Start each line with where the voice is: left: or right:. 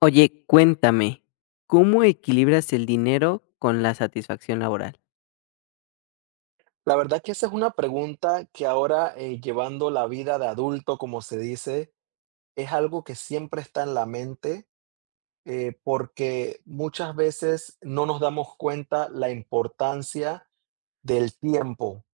left: Oye, cuéntame, ¿cómo equilibras el dinero con la satisfacción laboral?
right: La verdad que esa es una pregunta que ahora, llevando la vida de adulto, como se dice, es algo que siempre está en la mente, porque muchas veces no nos damos cuenta la importancia del tiempo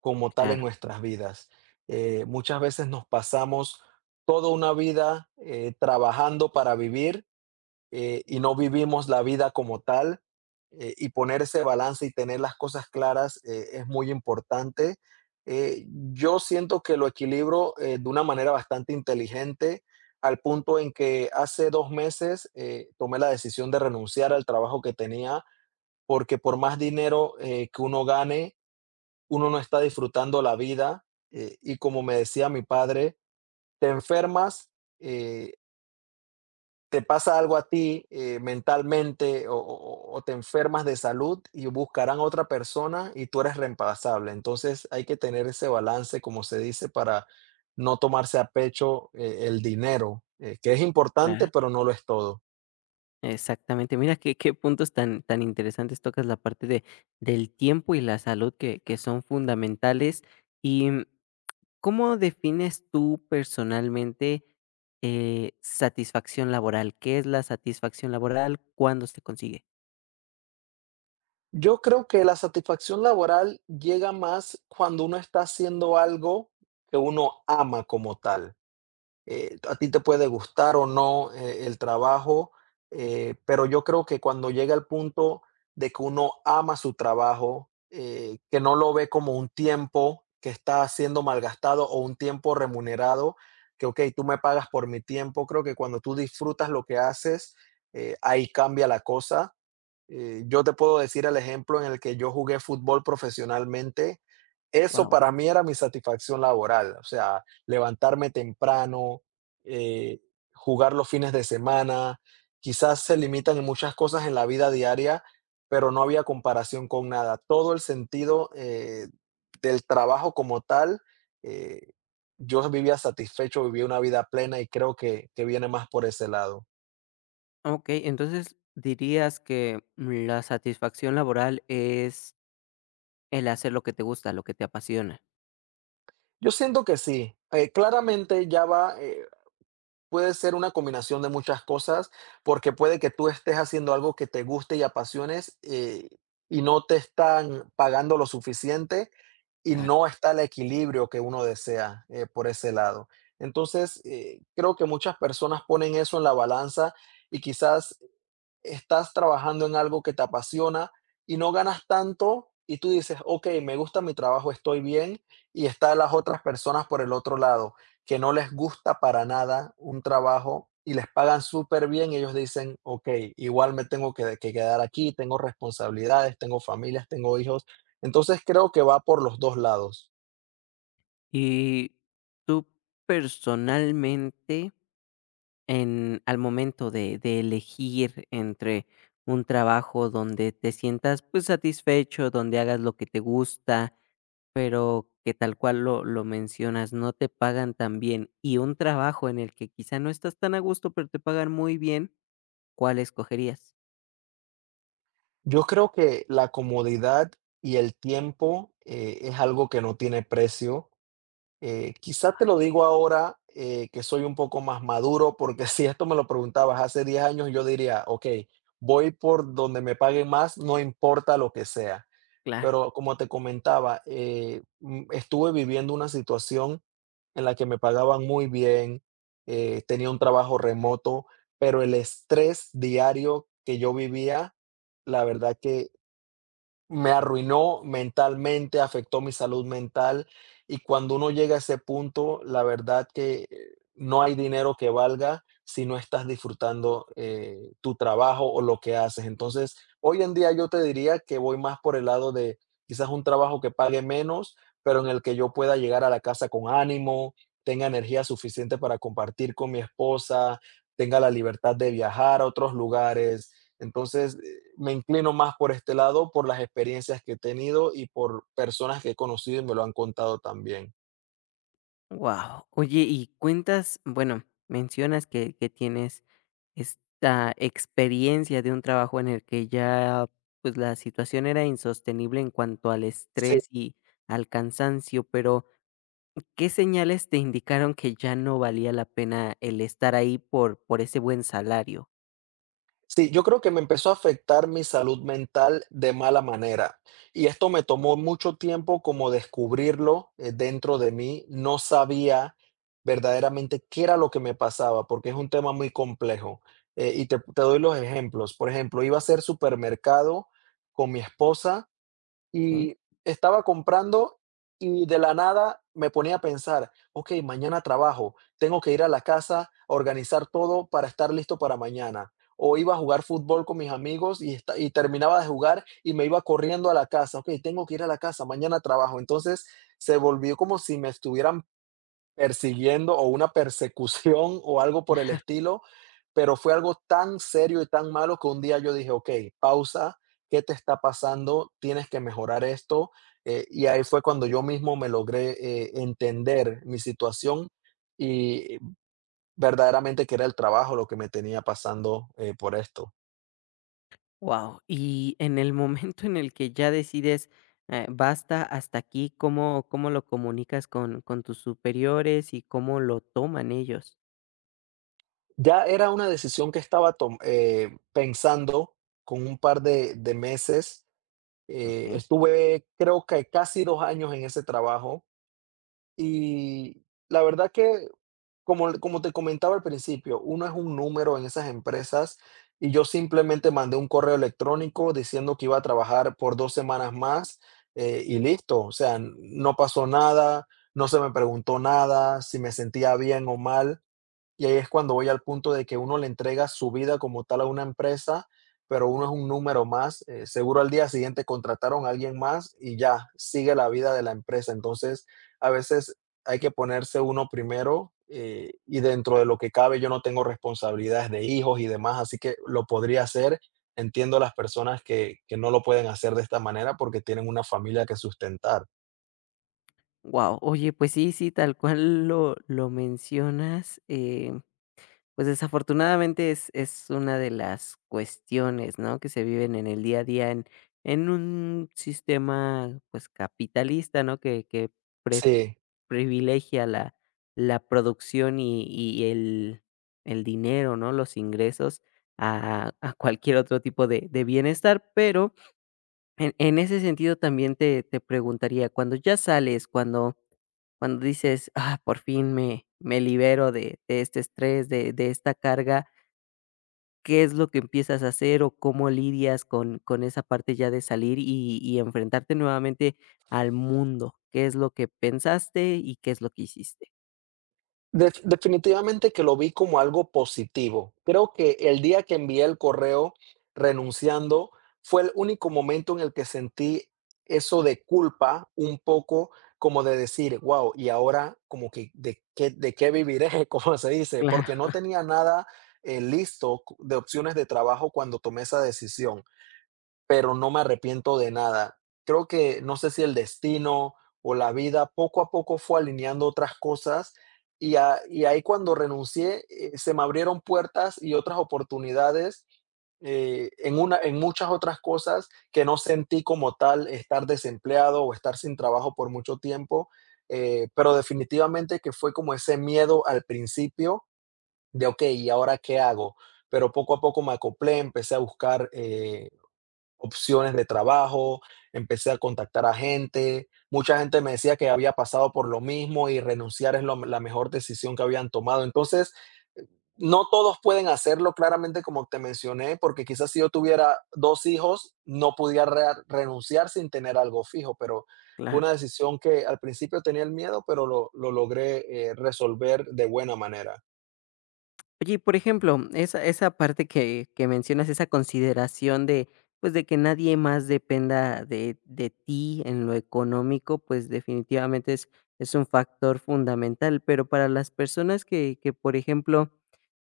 right: como tal en
left: Claro,
right: nuestras vidas. Muchas veces nos pasamos toda una vida trabajando para vivir y no vivimos la vida como tal. Y poner ese balance y tener las cosas claras es muy importante. Eh, yo siento que lo equilibro de una manera bastante inteligente, al punto en que hace 2 meses tomé la decisión de renunciar al trabajo que tenía, porque por más dinero que uno gane, uno no está disfrutando la vida. Y como me decía mi padre, te enfermas, eh, te pasa algo a ti mentalmente o te enfermas de salud y buscarán otra persona y tú eres reemplazable. Entonces hay que tener ese balance, como se dice, para no tomarse a pecho el dinero, que es importante,
left: claro,
right: pero no lo es todo.
left: exactamente. Mira qué puntos tan interesantes tocas la parte del tiempo y la salud que son fundamentales. ¿Y cómo defines tú personalmente satisfacción laboral? ¿Qué es la satisfacción laboral? ¿Cuándo se consigue?
right: Yo creo que la satisfacción laboral llega más cuando uno está haciendo algo que uno ama como tal. A ti te puede gustar o no el trabajo, pero yo creo que cuando llega el punto de que uno ama su trabajo, que no lo ve como un tiempo que está siendo malgastado o un tiempo remunerado, que, ok, tú me pagas por mi tiempo, creo que cuando tú disfrutas lo que haces, ahí cambia la cosa. Yo te puedo decir el ejemplo en el que yo jugué fútbol profesionalmente. Eso
left: Wow.
right: para mí era mi satisfacción laboral, o sea, levantarme temprano, eh, jugar los fines de semana. Quizás se limitan en muchas cosas en la vida diaria, pero no había comparación con nada. Todo el sentido del trabajo como tal, eh, yo vivía satisfecho, vivía una vida plena y creo que viene más por ese lado.
left: Ok, entonces dirías que la satisfacción laboral es el hacer lo que te gusta, lo que te apasiona,
right: Yo siento que sí. Claramente ya va, puede ser una combinación de muchas cosas, porque puede que tú estés haciendo algo que te guste y apasiones, y no te están pagando lo suficiente y
left: claro.
right: no está el equilibrio que uno desea por ese lado. Entonces, creo que muchas personas ponen eso en la balanza y quizás estás trabajando en algo que te apasiona y no ganas tanto y tú dices, ok, me gusta mi trabajo, estoy bien, y están las otras personas por el otro lado, que no les gusta para nada un trabajo y les pagan súper bien y ellos dicen, ok, igual me tengo que quedar aquí, tengo responsabilidades, tengo familias, tengo hijos. Entonces creo que va por los dos lados.
left: Y tú personalmente, en al momento de elegir entre un trabajo donde te sientas, pues, satisfecho, donde hagas lo que te gusta, pero que tal cual lo mencionas, no te pagan tan bien, y un trabajo en el que quizá no estás tan a gusto, pero te pagan muy bien, ¿cuál escogerías?
right: Yo creo que la comodidad y el tiempo es algo que no tiene precio. Quizá te lo digo ahora que soy un poco más maduro, porque si esto me lo preguntabas hace 10 años, yo diría, ok, voy por donde me paguen más, no importa lo que sea.
left: Claro.
right: Pero como te comentaba, estuve viviendo una situación en la que me pagaban muy bien, tenía un trabajo remoto, pero el estrés diario que yo vivía, la verdad que me arruinó mentalmente, afectó mi salud mental y cuando uno llega a ese punto, la verdad que no hay dinero que valga si no estás disfrutando tu trabajo o lo que haces. Entonces, hoy en día yo te diría que voy más por el lado de quizás un trabajo que pague menos, pero en el que yo pueda llegar a la casa con ánimo, tenga energía suficiente para compartir con mi esposa, tenga la libertad de viajar a otros lugares. Entonces, me inclino más por este lado, por las experiencias que he tenido y por personas que he conocido y me lo han contado también.
left: Wow. Oye, y cuentas, bueno, mencionas que tienes esta experiencia de un trabajo en el que ya, pues, la situación era insostenible en cuanto al
right: Sí,
left: estrés y al cansancio, pero ¿qué señales te indicaron que ya no valía la pena el estar ahí por ese buen salario?
right: sí, yo creo que me empezó a afectar mi salud mental de mala manera y esto me tomó mucho tiempo como descubrirlo dentro de mí. No sabía verdaderamente qué era lo que me pasaba porque es un tema muy complejo. Y te doy los ejemplos. Por ejemplo, iba a hacer supermercado con mi esposa
left: Wow.
right: y estaba comprando y de la nada me ponía a pensar, ok, mañana trabajo, tengo que ir a la casa a organizar todo para estar listo para mañana. O iba a jugar fútbol con mis amigos y, y terminaba de jugar y me iba corriendo a la casa, ok, tengo que ir a la casa, mañana trabajo. Entonces se volvió como si me estuvieran persiguiendo, o una persecución o algo por el estilo, pero fue algo tan serio y tan malo que un día yo dije: "Okey, pausa, ¿qué te está pasando? Tienes que mejorar esto", y ahí fue cuando yo mismo me logré, entender mi situación y verdaderamente que era el trabajo lo que me tenía pasando, por esto.
left: Y en el momento en el que ya decides, basta, hasta aquí, ¿cómo lo comunicas con tus superiores y cómo lo toman ellos?
right: Ya era una decisión que estaba tom pensando con un par de meses,
left: Okey.
right: estuve creo que casi 2 años en ese trabajo. Y la verdad que, como te comentaba al principio, uno es un número en esas empresas y yo simplemente mandé un correo electrónico diciendo que iba a trabajar por 2 semanas más y listo. O sea, no pasó nada, no se me preguntó nada, si me sentía bien o mal. Y ahí es cuando voy al punto de que uno le entrega su vida como tal a una empresa, pero uno es un número más. Seguro al día siguiente contrataron a alguien más y ya, sigue la vida de la empresa. Entonces, a veces hay que ponerse uno primero y dentro de lo que cabe yo no tengo responsabilidades de hijos y demás, así que lo podría hacer. Entiendo a las personas que no lo pueden hacer de esta manera porque tienen una familia que sustentar.
left: Guau. Oye, pues sí, sí, tal cual lo mencionas, pues desafortunadamente es una de las cuestiones, ¿no?, que se viven en el día a día en un sistema, pues, capitalista, ¿no?, que pre
right: Sí.
left: privilegia la la producción y el dinero, ¿no?, los ingresos a cualquier otro tipo de bienestar. Pero en ese sentido también te preguntaría, cuando ya sales, cuando cuando dices: "Ah, por fin me libero de este estrés, de esta carga", ¿qué es lo que empiezas a hacer o cómo lidias con esa parte ya de salir y enfrentarte nuevamente al mundo? ¿Qué es lo que pensaste y qué es lo que hiciste?
right: Definitivamente que lo vi como algo positivo. Creo que el día que envié el correo renunciando fue el único momento en el que sentí eso de culpa, un poco como de decir, wow, y ahora como que de qué viviré, como se dice,
left: Claro,
right: porque no tenía nada listo de opciones de trabajo cuando tomé esa decisión, pero no me arrepiento de nada. Creo que no sé si el destino o la vida poco a poco fue alineando otras cosas y, y ahí cuando renuncié se me abrieron puertas y otras oportunidades en muchas otras cosas que no sentí como tal estar desempleado o estar sin trabajo por mucho tiempo, pero definitivamente que fue como ese miedo al principio de, ok, ¿y ahora qué hago? Pero poco a poco me acoplé, empecé a buscar opciones de trabajo, empecé a contactar a gente, mucha gente me decía que había pasado por lo mismo y renunciar es lo la mejor decisión que habían tomado. Entonces, eh, no todos pueden hacerlo, claramente, como te mencioné, porque quizás si yo tuviera 2 hijos, no pudiera rea renunciar sin tener algo fijo, pero fue
left: claro.
right: una decisión que al principio tenía el miedo, pero lo logré, resolver de buena manera.
left: Oye, y por ejemplo, esa parte que mencionas, esa consideración de, pues, de que nadie más dependa de ti en lo económico, pues, definitivamente es un factor fundamental, pero para las personas que, por ejemplo,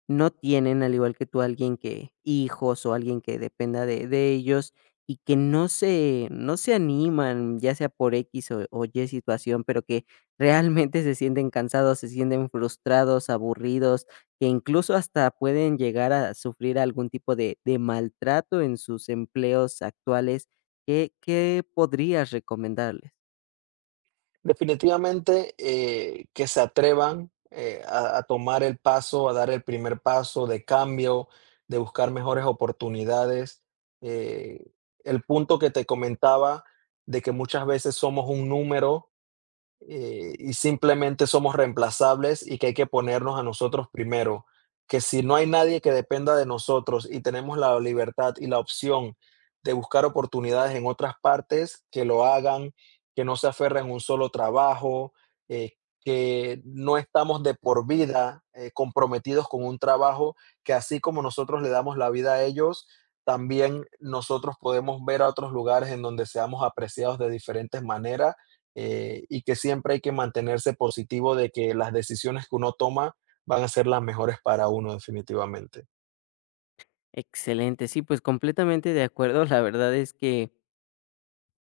left: no tienen, al igual que tú, alguien que hijos o alguien que dependa de ellos y que no se no se animan, ya sea por X o Y situación, pero que realmente se sienten cansados, se sienten frustrados, aburridos, que incluso hasta pueden llegar a sufrir algún tipo de maltrato en sus empleos actuales, ¿qué podrías recomendarles?
right: Definitivamente, que se atrevan, a tomar el paso, a dar el primer paso de cambio, de buscar mejores oportunidades. Eh, el punto que te comentaba de que muchas veces somos un número y simplemente somos reemplazables y que hay que ponernos a nosotros primero, que si no hay nadie que dependa de nosotros y tenemos la libertad y la opción de buscar oportunidades en otras partes, que lo hagan, que no se aferren a un solo trabajo, eh, que no estamos de por vida comprometidos con un trabajo, que así como nosotros le damos la vida a ellos, también nosotros podemos ver a otros lugares en donde seamos apreciados de diferentes maneras y que siempre hay que mantenerse positivo de que las decisiones que uno toma van a ser las mejores para uno definitivamente.
left: Excelente, sí, pues completamente de acuerdo. La verdad es que,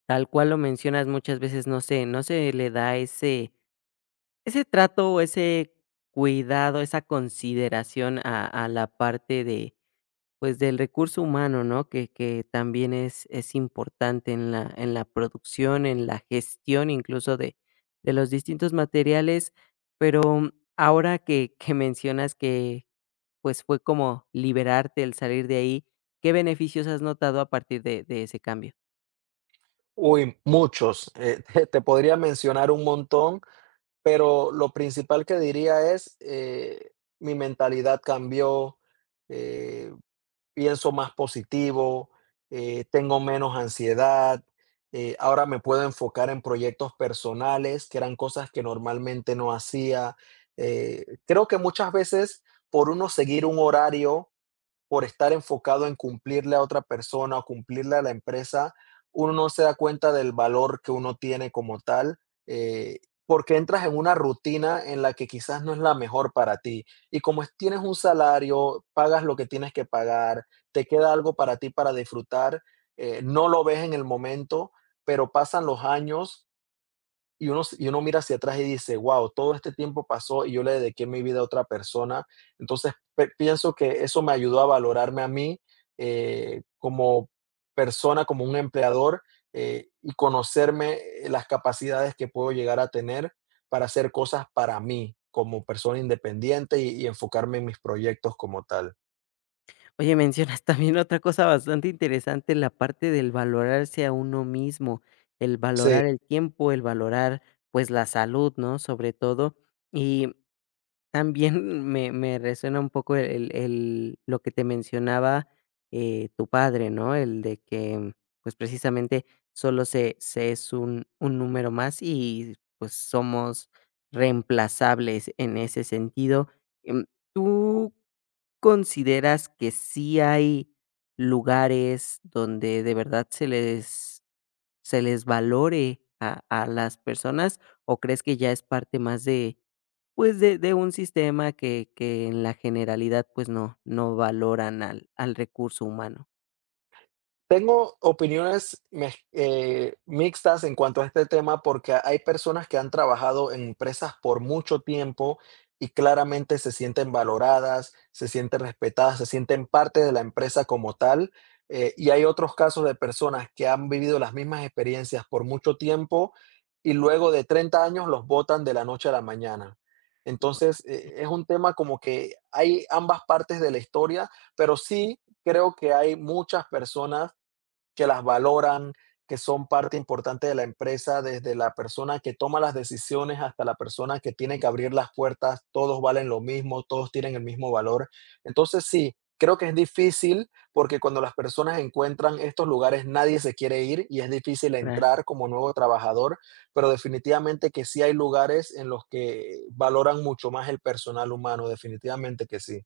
left: tal cual lo mencionas, muchas veces no se no se le da ese trato o ese cuidado, esa consideración a la parte de pues del recurso humano, ¿no? Que también es importante en la producción, en la gestión incluso de los distintos materiales, pero ahora que mencionas que pues fue como liberarte el salir de ahí, ¿qué beneficios has notado a partir de ese cambio?
right: Uy, muchos. Te podría mencionar un montón, pero lo principal que diría es, mi mentalidad cambió, eh, pienso más positivo, tengo menos ansiedad, ahora me puedo enfocar en proyectos personales, que eran cosas que normalmente no hacía. Creo que muchas veces por uno seguir un horario, por estar enfocado en cumplirle a otra persona o cumplirle a la empresa, uno no se da cuenta del valor que uno tiene como tal, porque entras en una rutina en la que quizás no es la mejor para ti. Y como tienes un salario, pagas lo que tienes que pagar, te queda algo para ti para disfrutar, no lo ves en el momento, pero pasan los años y uno, y uno mira hacia atrás y dice, wow, todo este tiempo pasó y yo le dediqué mi vida a otra persona. Entonces, pienso que eso me ayudó a valorarme a mí como persona, como un empleador y conocerme las capacidades que puedo llegar a tener para hacer cosas para mí como persona independiente y enfocarme en mis proyectos como tal.
left: Oye, mencionas también otra cosa bastante interesante, la parte del valorarse a uno mismo, el
right: Sí.
left: valorar el tiempo, el valorar pues la salud, ¿no? Sobre todo. También me resuena un poco el lo que te mencionaba, tu padre, ¿no? El de que, pues, precisamente solo se es un número más y, pues, somos reemplazables en ese sentido. Em, ¿Tú consideras que sí hay lugares donde de verdad se les valore a las personas o crees que ya es parte más de, pues de un sistema que en la generalidad pues no, no valoran al, al recurso humano?
right: Tengo opiniones mez mixtas en cuanto a este tema, porque hay personas que han trabajado en empresas por mucho tiempo y claramente se sienten valoradas, se sienten respetadas, se sienten parte de la empresa como tal, y hay otros casos de personas que han vivido las mismas experiencias por mucho tiempo y luego de 30 años los botan de la noche a la mañana. Entonces, es un tema como que hay ambas partes de la historia, pero sí creo que hay muchas personas que las valoran, que son parte importante de la empresa, desde la persona que toma las decisiones hasta la persona que tiene que abrir las puertas, todos valen lo mismo, todos tienen el mismo valor. Entonces sí, creo que es difícil porque cuando las personas encuentran estos lugares nadie se quiere ir y es difícil entrar como nuevo trabajador, pero definitivamente que sí hay lugares en los que valoran mucho más el personal humano, definitivamente que sí.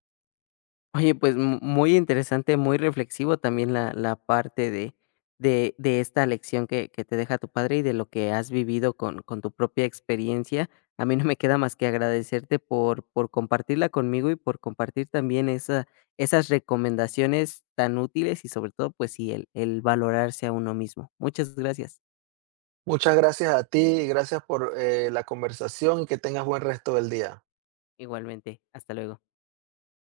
left: Oye, pues mu muy interesante, muy reflexivo también la la parte de de esta lección que te deja tu padre y de lo que has vivido con tu propia experiencia. A mí no me queda más que agradecerte por compartirla conmigo y por compartir también esa esas recomendaciones tan útiles y sobre todo, pues sí, el valorarse a uno mismo. Muchas gracias.
right: Muchas gracias a ti y gracias por la conversación y que tengas buen resto del día.
left: Igualmente, hasta luego.